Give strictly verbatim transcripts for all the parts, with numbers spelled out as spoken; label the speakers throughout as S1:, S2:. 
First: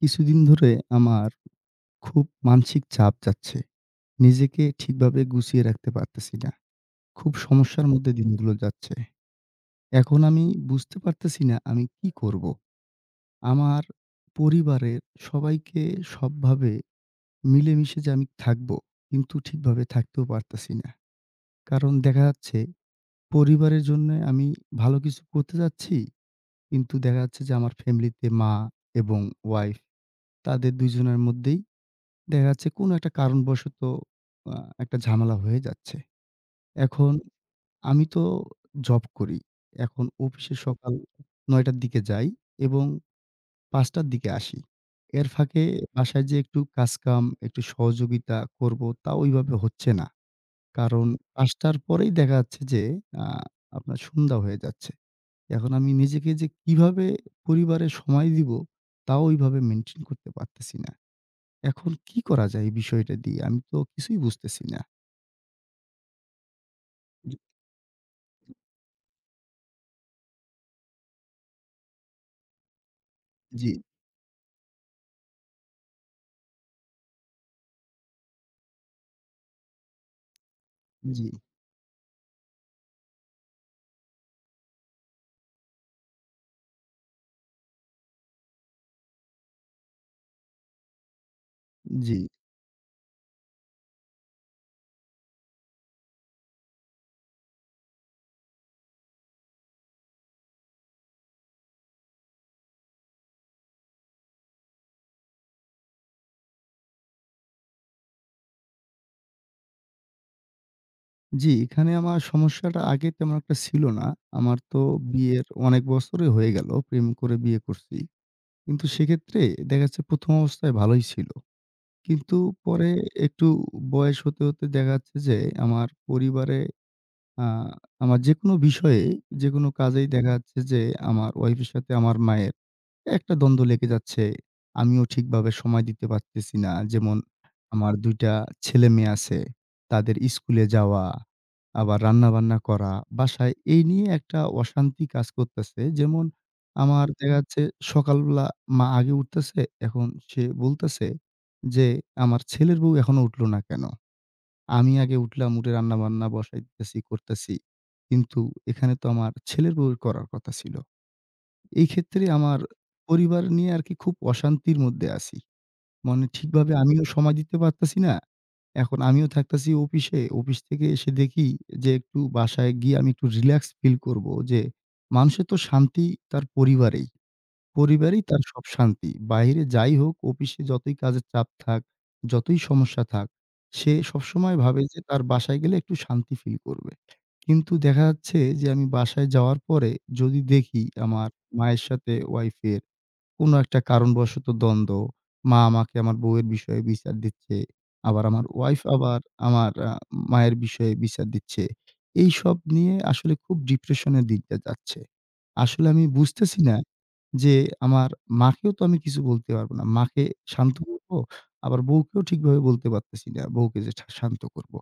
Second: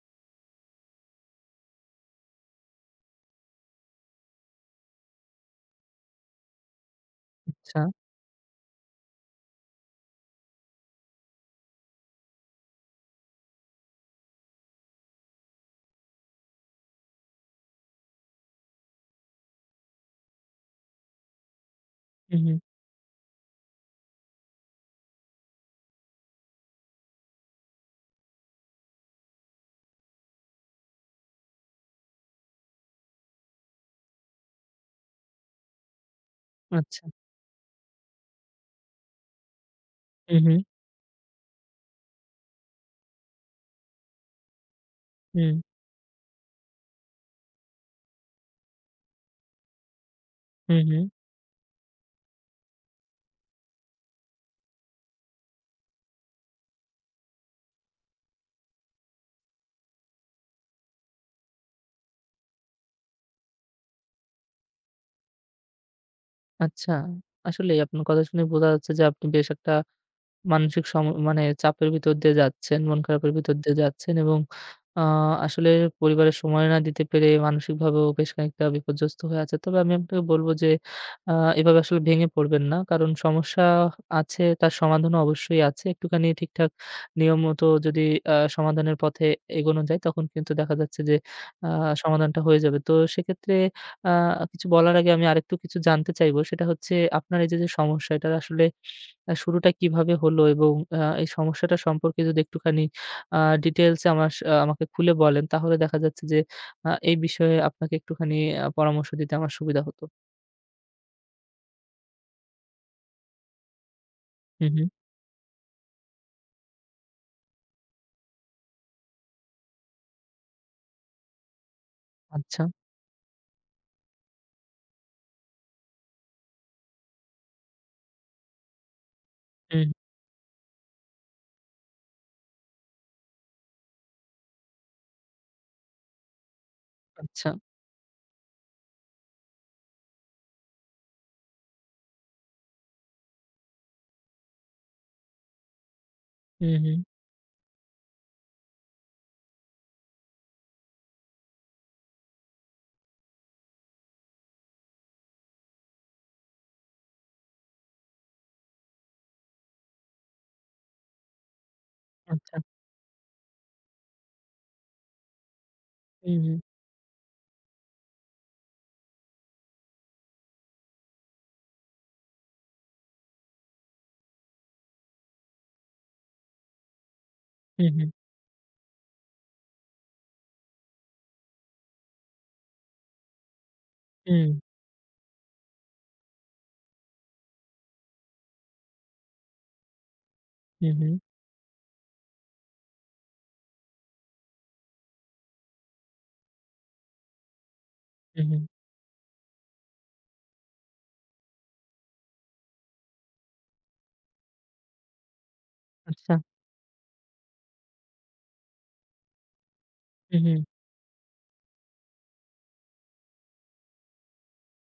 S1: কিছুদিন ধরে আমার খুব মানসিক চাপ যাচ্ছে। নিজেকে ঠিকভাবে গুছিয়ে রাখতে পারতেছি না। খুব
S2: আচ্ছা।
S1: সমস্যার মধ্যে দিনগুলো যাচ্ছে। এখন আমি বুঝতে পারতেছি না আমি কি করব? আমার পরিবারের সবাইকে সবভাবে মিলেমিশে যে আমি থাকবো, কিন্তু ঠিকভাবে থাকতেও পারতেছি না। কারণ দেখা
S2: হুম,
S1: যাচ্ছে
S2: হুম।
S1: পরিবারের জন্যে আমি ভালো কিছু করতে যাচ্ছি, কিন্তু দেখা যাচ্ছে যে আমার ফ্যামিলিতে মা এবং ওয়াইফ তাদের দুই জনের মধ্যেই দেখা যাচ্ছে কোনো একটা কারণবশত আ একটা ঝামেলা হয়ে যাচ্ছে।
S2: আচ্ছা।
S1: এখন আমি তো জব করি। এখন
S2: হুম,
S1: অফিসে
S2: হুম।
S1: সকাল নয় টার দিকে যাই এবং পাঁচ টার দিকে আসি। এর
S2: হুম,
S1: ফাঁকে বাসায় যে একটু কাজকাম, একটু সহযোগিতা করব তা ওইভাবে হচ্ছে না।
S2: হুম, হুম।
S1: কারণ পাঁচ টার পরেই দেখা যাচ্ছে যে আ আপনার সন্ধ্যা হয়ে যাচ্ছে। এখন আমি নিজেকে যে কিভাবে পরিবারে সময় দিব তাও ওইভাবে মেইনটেইন করতে পারতেছি না। এখন কি করা যায় এই বিষয়টা দিয়ে? আমি তো কিছুই বুঝতেছি না।
S2: আচ্ছা।
S1: জি,
S2: আসলেই আপনার কথা শুনে বোঝা যাচ্ছে যে আপনি বেশ একটা মানসিক সম মানে চাপের ভিতর দিয়ে যাচ্ছেন, মন খারাপের ভিতর
S1: জি,
S2: দিয়ে যাচ্ছেন এবং আ আসলে পরিবারের সময় না দিতে পেরে মানসিকভাবেও বেশ খানিকটা বিপর্যস্ত হয়ে আছে। তবে আমি আপনাকে বলব যে
S1: জি,
S2: আ এভাবে আসলে ভেঙে পড়বেন না। কারণ সমস্যা আছে তার সমাধানও অবশ্যই আছে। একটুখানি ঠিকঠাক নিয়ম মতো যদি আ সমাধানের পথে এগোনো যায় তখন কিন্তু দেখা যাচ্ছে যে আ
S1: জি।
S2: সমাধানটা হয়ে যাবে। তো সেক্ষেত্রে আ কিছু বলার আগে আমি আরেকটু কিছু জানতে চাইবো। সেটা হচ্ছে আপনার এই যে, যে সমস্যা এটার আসলে আ শুরুটা কিভাবে হলো এবং আ এই সমস্যাটা সম্পর্কে যদি একটুখানি আ ডিটেইলসে আমার স আহ, আমাকে খুলে বলেন তাহলে দেখা যাচ্ছে যে আ এই বিষয়ে আপনাকে একটুখানি আ পরামর্শ দিতে আমার সুবিধা হতো।
S1: জি, এখানে আমার সমস্যাটা আগে তেমন একটা ছিল না। আমার
S2: হু,
S1: তো
S2: হু।
S1: বিয়ের অনেক বছরই হয়ে গেল। প্রেম করে বিয়ে করছি। কিন্তু সেক্ষেত্রে দেখা যাচ্ছে প্রথম অবস্থায় ভালোই ছিল। কিন্তু
S2: আচ্ছা।
S1: পরে একটু বয়স হতে, হতে দেখা যাচ্ছে যে আমার পরিবারে আ আমার যেকোনো বিষয়ে, যেকোনো
S2: হুম,
S1: কাজেই দেখা যাচ্ছে যে আমার ওয়াইফের সাথে আমার মায়ের একটা দ্বন্দ্ব লেগে যাচ্ছে। আমিও ঠিকভাবে সময় দিতে পারতেছি না। যেমন
S2: আচ্ছা।
S1: আমার দুই টা ছেলেমেয়ে আছে। তাদের স্কুলে যাওয়া, আবার রান্নাবান্না করা, বাসায় এই নিয়ে একটা অশান্তি কাজ করতেছে। যেমন
S2: হু, হু।
S1: আমার দেখা যাচ্ছে সকালবেলা মা আগে উঠতেছে, এখন সে বলতেছে যে, "আমার ছেলের বউ এখনো উঠলো না কেন? আমি আগে উঠলাম, উঠে রান্নাবান্না বসাইতেছি, করতেছি। কিন্তু এখানে তো আমার ছেলের বউয়ের করার কথা ছিল।" এই ক্ষেত্রে
S2: আচ্ছা।
S1: আমার পরিবার নিয়ে আরকি খুব অশান্তির মধ্যে আছি। মানে
S2: হু, হু।
S1: ঠিকভাবে আমিও সময় দিতে পারতেছি না। এখন আমিও থাকতেছি অফিসে। অফিস থেকে এসে দেখি যে একটু বাসায় গিয়ে আমি একটু রিল্যাক্স ফিল করব যে মানুষের তো শান্তি তার পরিবারেই।
S2: হু, হু।
S1: পরিবারেই তার সব শান্তি। বাহিরে যাই হোক, অফিসে যতই কাজের চাপ থাক, যতই সমস্যা থাক, সে
S2: হুম।
S1: সবসময় ভাবে যে তার বাসায় গেলে একটু শান্তি ফিল করবে। কিন্তু দেখা যাচ্ছে যে আমি বাসায় যাওয়ার পরে যদি দেখি
S2: হু, হু।
S1: আমার মায়ের সাথে ওয়াইফের কোনো একটা কারণবশত দ্বন্দ্ব। মা আমাকে আমার বউয়ের বিষয়ে বিচার দিচ্ছে। আবার
S2: হু,
S1: আমার
S2: হু।
S1: ওয়াইফ আবার আমার আ মায়ের বিষয়ে বিচার দিচ্ছে। এইসব নিয়ে আসলে খুব ডিপ্রেশন এর দিকটা যাচ্ছে। আসলে আমি
S2: আচ্ছা।
S1: বুঝতেছি না যে আমার মাকেও তো আমি কিছু বলতে পারব না। মাকে
S2: হু, হু।
S1: শান্ত করব, আবার বউকেও ঠিকভাবে বলতে পারতেছি না। বউকে যে ঠা শান্ত করব।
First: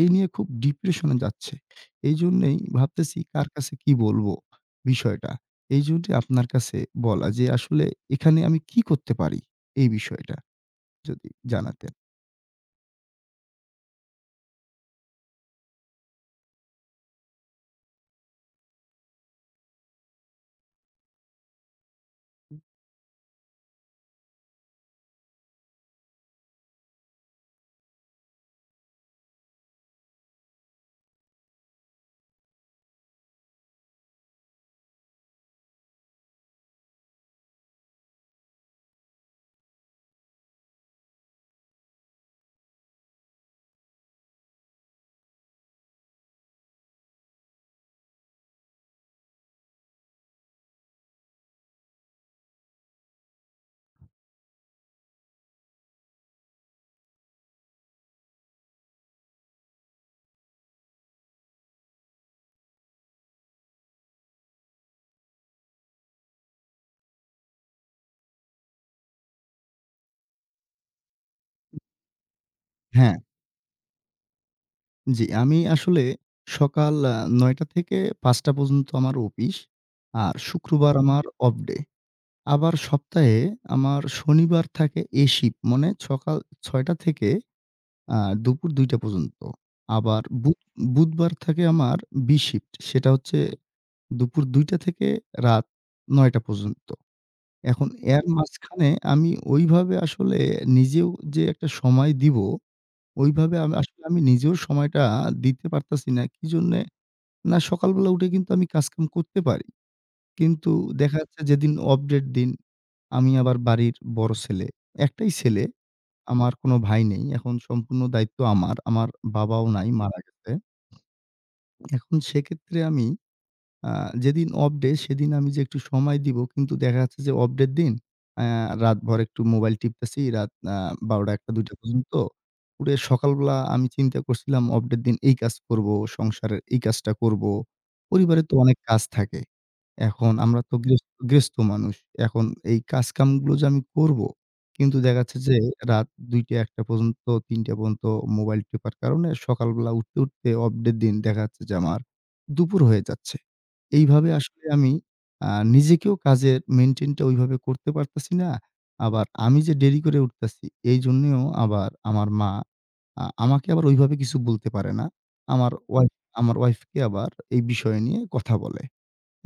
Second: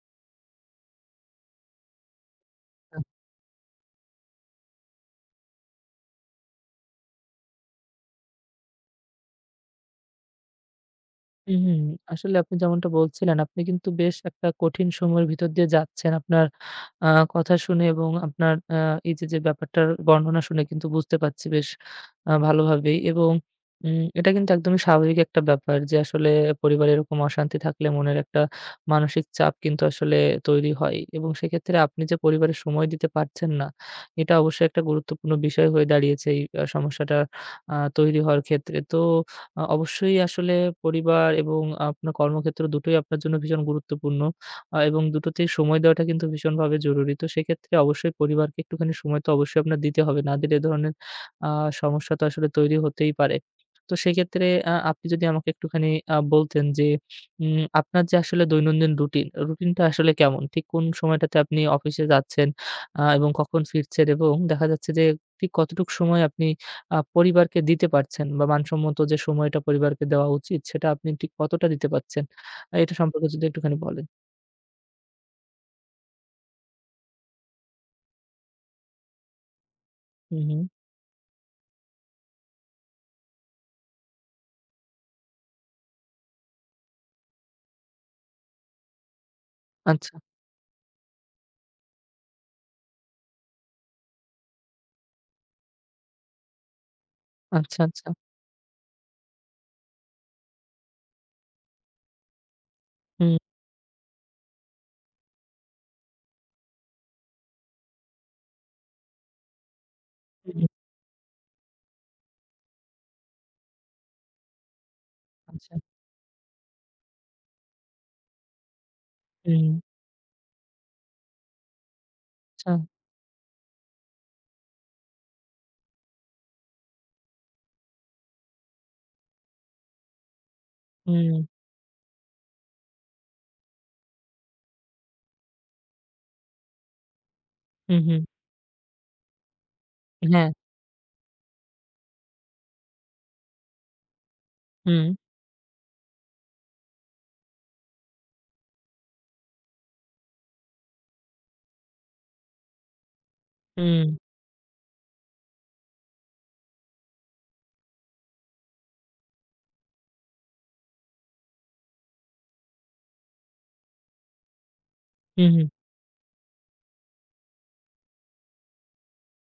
S1: এই নিয়ে খুব ডিপ্রেশন এ যাচ্ছে। এইজন্যেই ভাবতেছি কার কাছে কি বলব বিষয়টা। এই জন্যে আপনার কাছে বলা যে আসলে এখানে আমি কি করতে পারি? এই বিষয়টা যদি
S2: হুম, হুম।
S1: জানাতেন।
S2: আসলে আপনি যেমনটা বলছিলেন, আপনি কিন্তু বেশ একটা কঠিন সময়ের ভিতর দিয়ে যাচ্ছেন। আপনার আ কথা শুনে এবং আপনার আ এই যে, যে ব্যাপারটার বর্ণনা শুনে কিন্তু বুঝতে পারছি বেশ আ ভালোভাবেই এবং উম এটা কিন্তু একদমই স্বাভাবিক একটা ব্যাপার যে, আসলে পরিবারে এরকম অশান্তি থাকলে মনের একটা মানসিক চাপ কিন্তু আসলে তৈরি হয় এবং সেক্ষেত্রে আপনি যে পরিবারে সময় দিতে পারছেন না, এটা অবশ্যই একটা গুরুত্বপূর্ণ বিষয় হয়ে দাঁড়িয়েছে এই আ সমস্যাটা আ তৈরি হওয়ার ক্ষেত্রে। তো আ অবশ্যই আসলে পরিবার এবং আপনার কর্মক্ষেত্র দুটোই আপনার জন্য ভীষণ গুরুত্বপূর্ণ। আ এবং দুটোতেই সময় দেওয়াটা কিন্তু ভীষণভাবে জরুরি। তো সেক্ষেত্রে অবশ্যই পরিবারকে একটুখানি সময় তো অবশ্যই আপনার দিতে হবে। না দিলে এ ধরনের আ সমস্যা তো আসলে তৈরি হতেই পারে। তো সেক্ষেত্রে আ আপনি যদি আমাকে একটুখানি আ বলতেন যে উম আপনার যে আসলে দৈনন্দিন রুটিন, রুটিনটা আসলে কেমন? ঠিক কোন সময়টাতে আপনি অফিসে যাচ্ছেন আ এবং কখন ফিরছেন এবং দেখা যাচ্ছে যে ঠিক কতটুক সময় আপনি আ পরিবারকে দিতে পারছেন বা মানসম্মত যে সময়টা পরিবারকে দেওয়া উচিত সেটা আপনি ঠিক কতটা দিতে পারছেন? আ এটা
S1: হ্যাঁ,
S2: সম্পর্কে যদি একটুখানি বলেন।
S1: জি। আমি আসলে সকাল আ ৯ঃ শূন্য শূন্য থেকে ৫ঃ শূন্য শূন্য পর্যন্ত আমার অফিস। আর
S2: হুম, হুম।
S1: শুক্রবার হুম। আমার অফ ডে। আবার সপ্তাহে আমার শনিবার থাকে এ শিফট মানে সকাল ৬ঃ শূন্য শূন্য থেকে আ দুপুর ২ঃ শূন্য শূন্য পর্যন্ত।
S2: আচ্ছা,
S1: আবার বুধ বুধবার থাকে আমার বি শিফট সেটা হচ্ছে দুপুর ২ঃ শূন্য শূন্য থেকে রাত ৯ঃ শূন্য শূন্য পর্যন্ত।
S2: আচ্ছা,
S1: এখন
S2: আচ্ছা।
S1: এর মাঝখানে আমি ওইভাবে আসলে নিজেও যে একটা সময় দিব,
S2: হুম,
S1: ওইভাবে আমি আসলে আমি নিজেও সময়টা দিতে পারতাছি না। কি জন্যে? না সকালবেলা উঠে কিন্তু আমি কাজকাম করতে পারি।
S2: হুম, হুম,
S1: কিন্তু দেখা যাচ্ছে যেদিন অফ ডের দিন, আমি আবার বাড়ির বড় ছেলে। একটাই ছেলে,
S2: আচ্ছা,
S1: আমার কোনো ভাই নেই। এখন সম্পূর্ণ দায়িত্ব আমার। আমার বাবাও
S2: হুম,
S1: নাই, মারা গেছে। এখন
S2: আচ্ছা,
S1: সেক্ষেত্রে আমি আ যেদিন অফ ডে সেদিন আমি যে একটু সময় দিব কিন্তু দেখা যাচ্ছে যে অফ ডে র দিন আ রাতভর একটু মোবাইল টিপতেছি রাত আ
S2: হুম,
S1: ১২ঃ শূন্য শূন্য-একটা-দুইটা পর্যন্ত। উঠে সকালবেলা আমি চিন্তা করছিলাম অফ ডে র দিন এই কাজ করব, সংসারের এই কাজটা করব।
S2: হুম, হুম।
S1: পরিবারে তো অনেক কাজ থাকে। এখন
S2: হ্যাঁ,
S1: আমরা তো গৃহস গৃহস্থ মানুষ। এখন এই কাজকামগুলো যে আমি করব কিন্তু
S2: হুম,
S1: দেখা যাচ্ছে যে রাত ২ঃ শূন্য শূন্য-একটা পর্যন্ত ৩ঃ শূন্য শূন্য পর্যন্ত মোবাইল টেপার কারণে সকালবেলা উঠতে, উঠতে অফ ডে র দিন দেখা যাচ্ছে যে আমার দুপুর হয়ে যাচ্ছে।
S2: হুম,
S1: এইভাবে আসলে আমি আ নিজেকেও কাজের মেইনটেইন টা ওইভাবে করতে পারতেছি না। আবার আমি যে দেরি করে উঠতেছি, এইজন্যেও আবার আমার মা আ আমাকে আবার ওইভাবে কিছু বলতে পারে না।
S2: হুম, হুম,
S1: আমার ওয়াইফ আমার ওয়াইফকে আবার এই বিষয় নিয়ে কথা বলে।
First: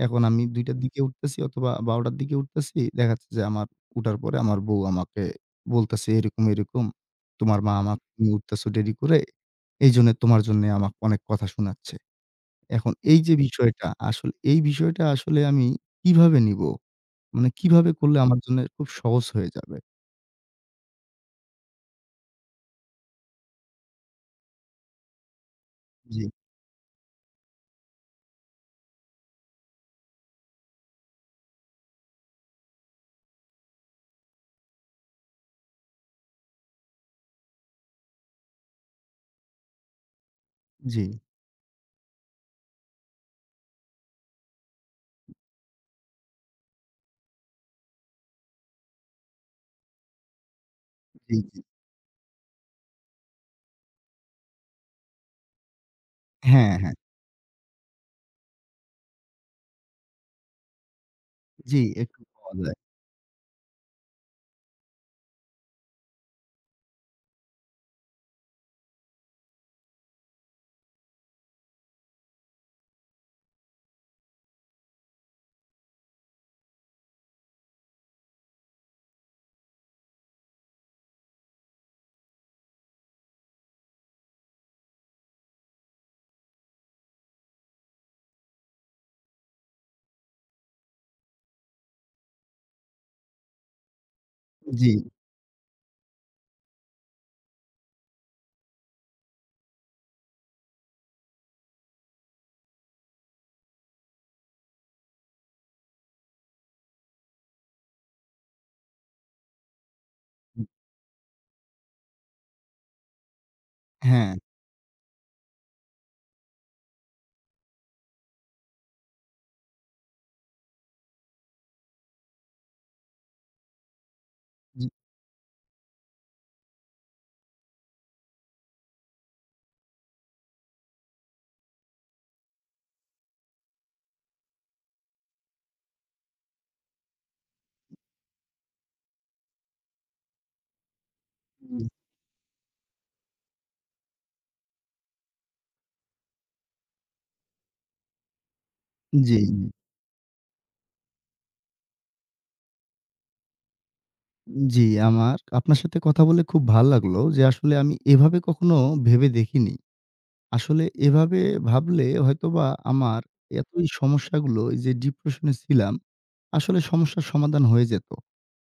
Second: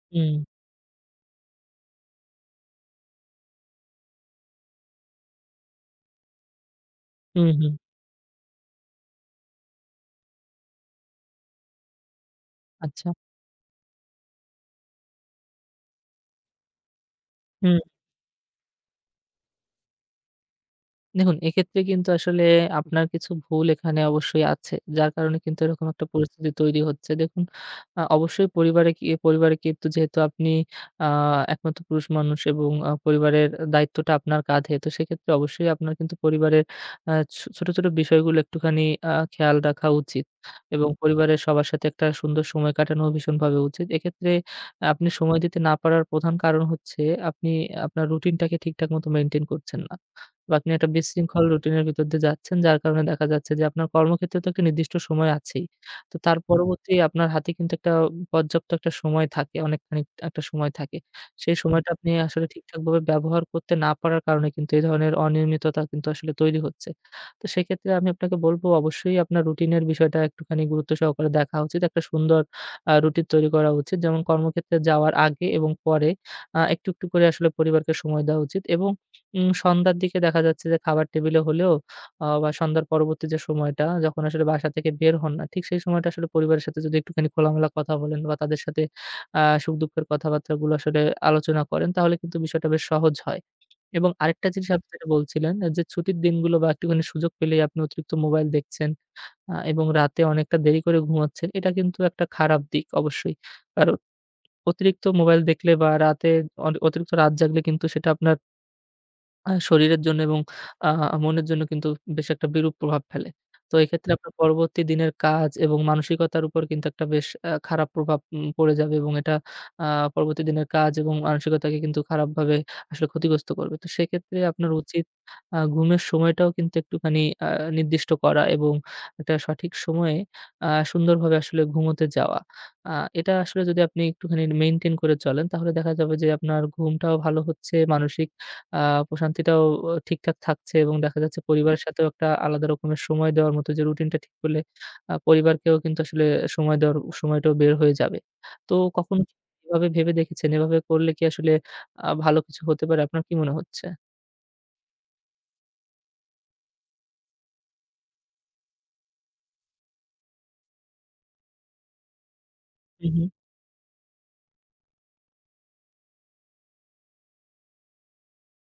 S1: এখন
S2: হুম,
S1: আমি দুই টার দিকে উঠতেছি অথবা বারো টার দিকে উঠতেছি। দেখা যাচ্ছে যে আমার উঠার পরে আমার বউ আমাকে বলতেছে, "এরকম, এরকম।
S2: হুম,
S1: তোমার মা
S2: হুম,
S1: আমাকে তুমি উঠতেছো দেরি করে। এইজন্য তোমার জন্যে আমাকে অনেক কথা শোনাচ্ছে।" এখন
S2: আচ্ছা,
S1: এই যে বিষয়টা, আসলে এই বিষয়টা আসলে আমি কিভাবে নিবো? মানে
S2: হুম।
S1: কিভাবে করলে আমার জন্য খুব সহজ হয়ে যাবে?
S2: দেখুন, এক্ষেত্রে কিন্তু আসলে আপনার কিছু ভুল এখানে অবশ্যই আছে। যার কারণে কিন্তু এরকম একটা
S1: জি,
S2: পরিস্থিতি তৈরি হচ্ছে। দেখুন, আ অবশ্যই পরিবারে কি পরিবারে কিন্তু যেহেতু আপনি আ একমাত্র পুরুষ মানুষ এবং আ পরিবারের দায়িত্বটা আপনার কাঁধে। তো সেক্ষেত্রে অবশ্যই আপনার কিন্তু পরিবারের আ ছো ছোট, ছোট বিষয়গুলো একটুখানি আ খেয়াল রাখা উচিত এবং
S1: জি,
S2: পরিবারের সবার সাথে একটা সুন্দর সময় কাটানো ভীষণভাবে উচিত। এক্ষেত্রে আপনি সময় দিতে না পারার প্রধান কারণ হচ্ছে আপনি আপনার রুটিনটাকে ঠিকঠাক মতো মেইনটেইন করছেন না। বা আপনি একটা
S1: জি,
S2: বিশৃঙ্খল
S1: জি।
S2: রুটিনের ভিতর দিয়ে যাচ্ছেন, যার কারণে দেখা যাচ্ছে যে আপনার কর্মক্ষেত্রে তো একটা নির্দিষ্ট সময় আছেই। তো তার
S1: হ্যাঁ,
S2: পরবর্তী
S1: হ্যাঁ।
S2: আপনার হাতে কিন্তু একটা পর্যাপ্ত একটা সময় থাকে, অনেকখানি একটা সময় থাকে। সেই
S1: জি,
S2: সময়টা আপনি
S1: একটু
S2: আসলে
S1: পাওয়া যায়।
S2: ঠিকঠাকভাবে ব্যবহার করতে না পারার কারণে কিন্তু এই ধরনের অনিয়মিততা কিন্তু আসলে তৈরি হচ্ছে। তো সেক্ষেত্রে আমি আপনাকে বলব অবশ্যই আপনার রুটিনের বিষয়টা একটুখানি গুরুত্ব সহকারে দেখা উচিত। একটা সুন্দর আ রুটিন তৈরি করা উচিত। যেমন কর্মক্ষেত্রে যাওয়ার আগে এবং পরে আ একটু, একটু করে আসলে পরিবারকে সময় দেওয়া উচিত এবং উম সন্ধ্যার দিকে দেখা যাচ্ছে যে খাবার টেবিলে হলেও আ বা সন্ধ্যার পরবর্তী যে সময়টা যখন আসলে বাসা থেকে বের হন না, ঠিক সেই সময়টা আসলে পরিবারের সাথে যদি একটুখানি খোলামেলা কথা বলেন বা তাদের সাথে আ সুখ-দুঃখের কথাবার্তাগুলো আসলে আলোচনা করেন তাহলে কিন্তু বিষয়টা বেশ সহজ হয়। এবং আরেকটা জিনিস আপনি
S1: জি,
S2: যেটা বলছিলেন আ যে ছুটির দিনগুলো বা একটুখানি সুযোগ পেলেই আপনি অতিরিক্ত মোবাইল দেখছেন আ এবং রাতে অনেকটা দেরি করে ঘুমাচ্ছেন। এটা কিন্তু একটা খারাপ দিক অবশ্যই। কারণ অতিরিক্ত মোবাইল দেখলে বা রাতে অন অতিরিক্ত রাত জাগলে কিন্তু সেটা আপনার আ শরীরের জন্য এবং
S1: জি,
S2: আ মনের জন্য কিন্তু বেশ একটা বিরূপ প্রভাব ফেলে। তো এক্ষেত্রে আপনার
S1: হ্যাঁ।
S2: পরবর্তী দিনের কাজ এবং মানসিকতার উপর কিন্তু একটা বেশ আ খারাপ প্রভাব উম পড়ে যাবে এবং এটা আ পরবর্তী দিনের কাজ এবং মানসিকতাকে কিন্তু খারাপভাবে আসলে ক্ষতিগ্রস্ত করবে। তো সেক্ষেত্রে আপনার
S1: জি,
S2: উচিত আ ঘুমের সময়টাও কিন্তু একটুখানি আ নির্দিষ্ট করা এবং একটা সঠিক সময়ে আ সুন্দরভাবে আসলে ঘুমোতে যাওয়া। আ এটা আসলে যদি আপনি একটুখানি মেইনটেইন করে চলেন তাহলে দেখা যাবে যে আপনার ঘুমটাও ভালো হচ্ছে, মানসিক আ প্রশান্তিটাও অ ঠিকঠাক থাকছে এবং দেখা যাচ্ছে হুম। পরিবারের সাথেও একটা আলাদা রকমের সময় দেওয়ার মতো যে রুটিনটা ঠিক করলে আ পরিবারকেও কিন্তু আসলে সময় দেওয়ার সময়টাও বের হয়ে যাবে। তো কখনো কি
S1: জি,
S2: এভাবে ভেবে দেখেছেন? এভাবে করলে কি আসলে আ ভালো কিছু হতে পারে? আপনার কি মনে হচ্ছে?
S1: জি। আমার আপনার সাথে কথা বলে খুব ভাল লাগলো যে আসলে আমি এভাবে কখনো ভেবে দেখিনি। আসলে এভাবে ভাবলে হয়তোবা
S2: হুম,
S1: আমার
S2: হুম।
S1: এতই সমস্যাগুলো এই যে ডিপ্রেশন এ ছিলাম, আসলে সমস্যার সমাধান হয়ে যেত।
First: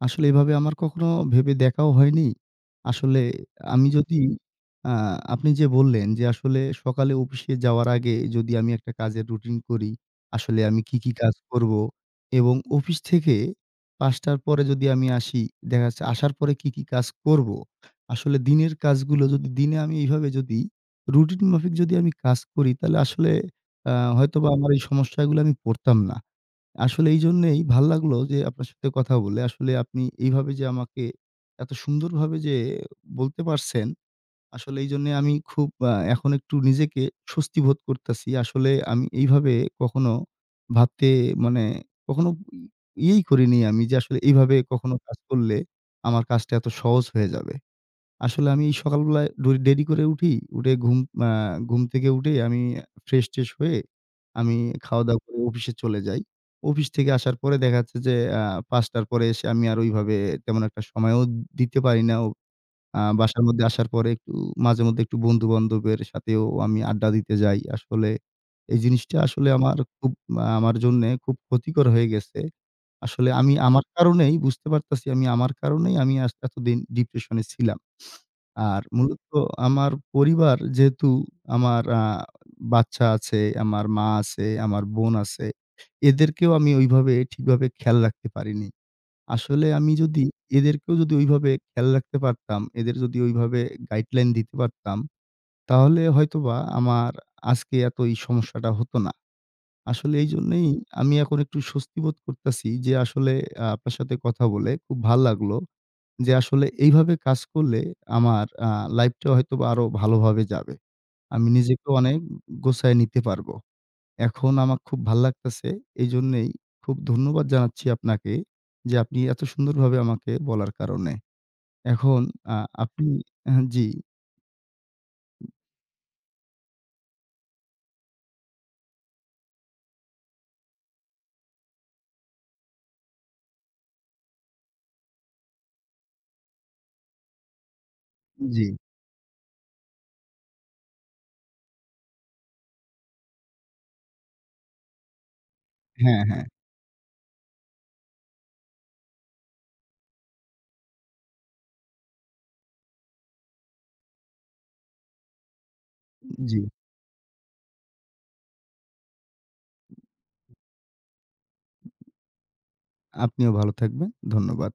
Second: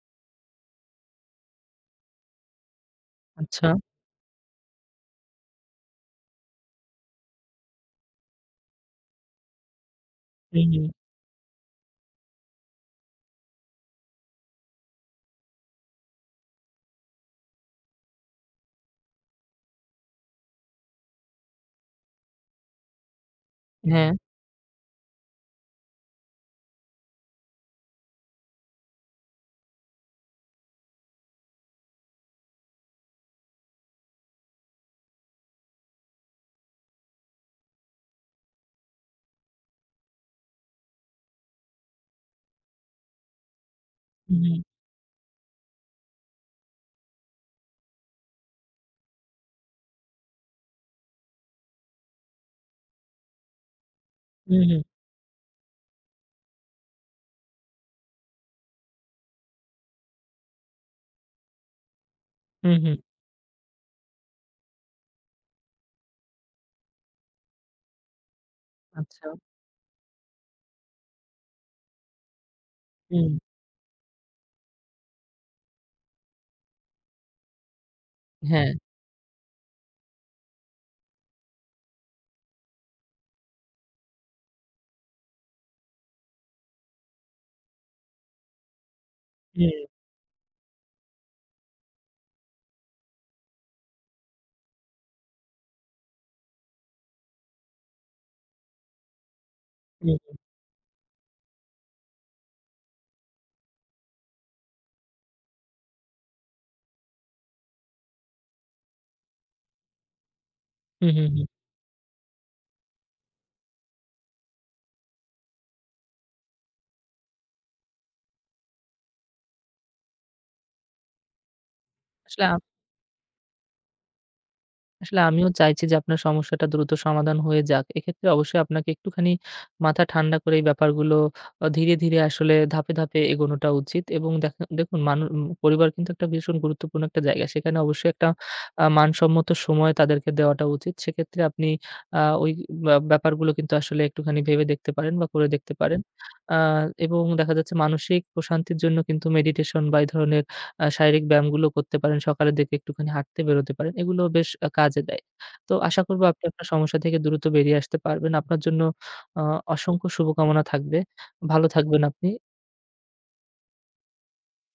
S1: আসলে এভাবে আমার কখনো ভেবে দেখাও হয়নি। আসলে
S2: আচ্ছা।
S1: আমি যদি আ আপনি যে বললেন যে আসলে সকালে অফিসে যাওয়ার আগে যদি আমি একটা কাজের রুটিন করি, আসলে
S2: হুম,
S1: আমি
S2: হুম।
S1: কি, কি কাজ করব এবং অফিস থেকে ৫ঃ শূন্য শূন্য টার পরে যদি আমি আসি, দেখা যাচ্ছে আসার পরে কি, কি কাজ করব। আসলে দিনের কাজগুলো যদি দিনে আমি এভাবে যদি রুটিন মাফিক যদি আমি কাজ করি তাহলে আসলে আ
S2: হ্যাঁ।
S1: হয়তোবা আমার এই সমস্যাগুলো আমি পড়তাম না। আসলে এইজন্যেই ভাল লাগলো যে আপনার সাথে কথা বলে। আসলে আপনি এইভাবে যে আমাকে এত সুন্দরভাবে যে বলতে পারছেন, আসলে এইজন্যে আমি খুব আ এখন একটু নিজেকে স্বস্তি বোধ করতেছি। আসলে আমি এইভাবে কখনো ভাবতে মানে কখনো ইয়েই করিনি আমি যে আসলে
S2: হুম,
S1: এইভাবে
S2: হুম।
S1: কখনো কাজ করলে আমার কাজটা এত সহজ হয়ে যাবে। আসলে আমি সকালবেলায় ড দেরি করে উঠি। উঠে ঘুম আ ঘুম থেকে উঠে আমি ফ্রেশ-ট্রেশ হয়ে আমি
S2: হুম, হুম।
S1: খাওয়া-দাওয়া করে অফিসে চলে যাই। অফিস থেকে আসার পরে দেখা যাচ্ছে যে আ ৫ঃ শূন্য শূন্য র পরে এসে আমি আর ওইভাবে তেমন একটা সময়ও দিতে পারি না। ও
S2: হুম, হুম।
S1: আ বাসার মধ্যে আসার পরে একটু মাঝেমধ্যে একটু বন্ধু-বান্ধবের সাথেও আমি আড্ডা দিতে যাই। আসলে এই জিনিসটা
S2: আচ্ছা।
S1: আসলে আমার খুব আ আমার জন্যে খুব ক্ষতিকর হয়ে গেছে। আসলে
S2: হুম।
S1: আমি আমার কারণেই বুঝতে পারতাছি আমি আমার কারণেই আমি আজ এতদিন ডিপ্রেশন এ ছিলাম।
S2: হ্যাঁ।
S1: আর মূলত আমার পরিবার যেহেতু আমার আ বাচ্চা আছে, আমার মা আছে, আমার বোন আছে। এদেরকেও আমি ওইভাবে ঠিকভাবে খেয়াল রাখতে পারিনি। আসলে
S2: হুম,
S1: আমি যদি এদেরকেও যদি ওইভাবে খেয়াল রাখতে পারতাম, এদের যদি ওইভাবে গাইডলাইন দিতে পারতাম, তাহলে হয়তোবা আমার আজকে এত এই সমস্যাটা হতো না। আসলে
S2: হুম,
S1: এইজন্যেই আমি এখন একটু স্বস্তি বোধ করতেছি যে আসলে আ আপনার সাথে কথা বলে খুব ভাল লাগলো। যে আসলে এইভাবে কাজ করলে আমার আ লাইফটা হয়তোবা আরো ভালোভাবে যাবে।
S2: হুম, হুম, হুম।
S1: আমি
S2: হুম।
S1: নিজেকেও অনেক গোছায় নিতে পারবো। এখন আমার খুব ভাল লাগতেছে। এইজন্যেই খুব ধন্যবাদ জানাচ্ছি আপনাকে যে আপনি এত সুন্দরভাবে আমাকে বলার কারণে। এখন
S2: আসলে
S1: আ আপনি হ্যাঁ, জি,
S2: আসলে আমিও চাইছি যে আপনার সমস্যাটা দ্রুত সমাধান হয়ে যাক। এক্ষেত্রে অবশ্যই আপনাকে একটুখানি মাথা ঠান্ডা করে এই ব্যাপারগুলো আ ধীরে, ধীরে আসলে ধাপে, ধাপে এগোনোটা উচিত এবং দেখে দেখুন মানু উম পরিবার কিন্তু একটা ভীষণ গুরুত্বপূর্ণ একটা জায়গা। সেখানে অবশ্যই একটা
S1: জি।
S2: আ মানসম্মত সময় তাদেরকে দেওয়াটা উচিত। সেক্ষেত্রে আপনি আ ওই ব্যা ব্যাপারগুলো কিন্তু আসলে একটুখানি ভেবে দেখতে পারেন বা করে দেখতে হুম। পারেন।
S1: হ্যাঁ, হ্যাঁ।
S2: আ এবং দেখা যাচ্ছে মানসিক প্রশান্তির জন্য কিন্তু মেডিটেশন বা এই ধরনের আ শারীরিক ব্যায়ামগুলো করতে পারেন। সকালের দিকে একটুখানি হাঁটতে বেরোতে পারেন। এগুলো বেশ আ কাজে দেয়। তো আশা করব আপনি
S1: জি।
S2: আপনার সমস্যা থেকে দ্রুত বেরিয়ে আসতে পারবেন। আপনার জন্য আ অসংখ্য শুভকামনা থাকবে। ভালো থাকবেন আপনি।
S1: আপনিও ভালো থাকবেন। ধন্যবাদ।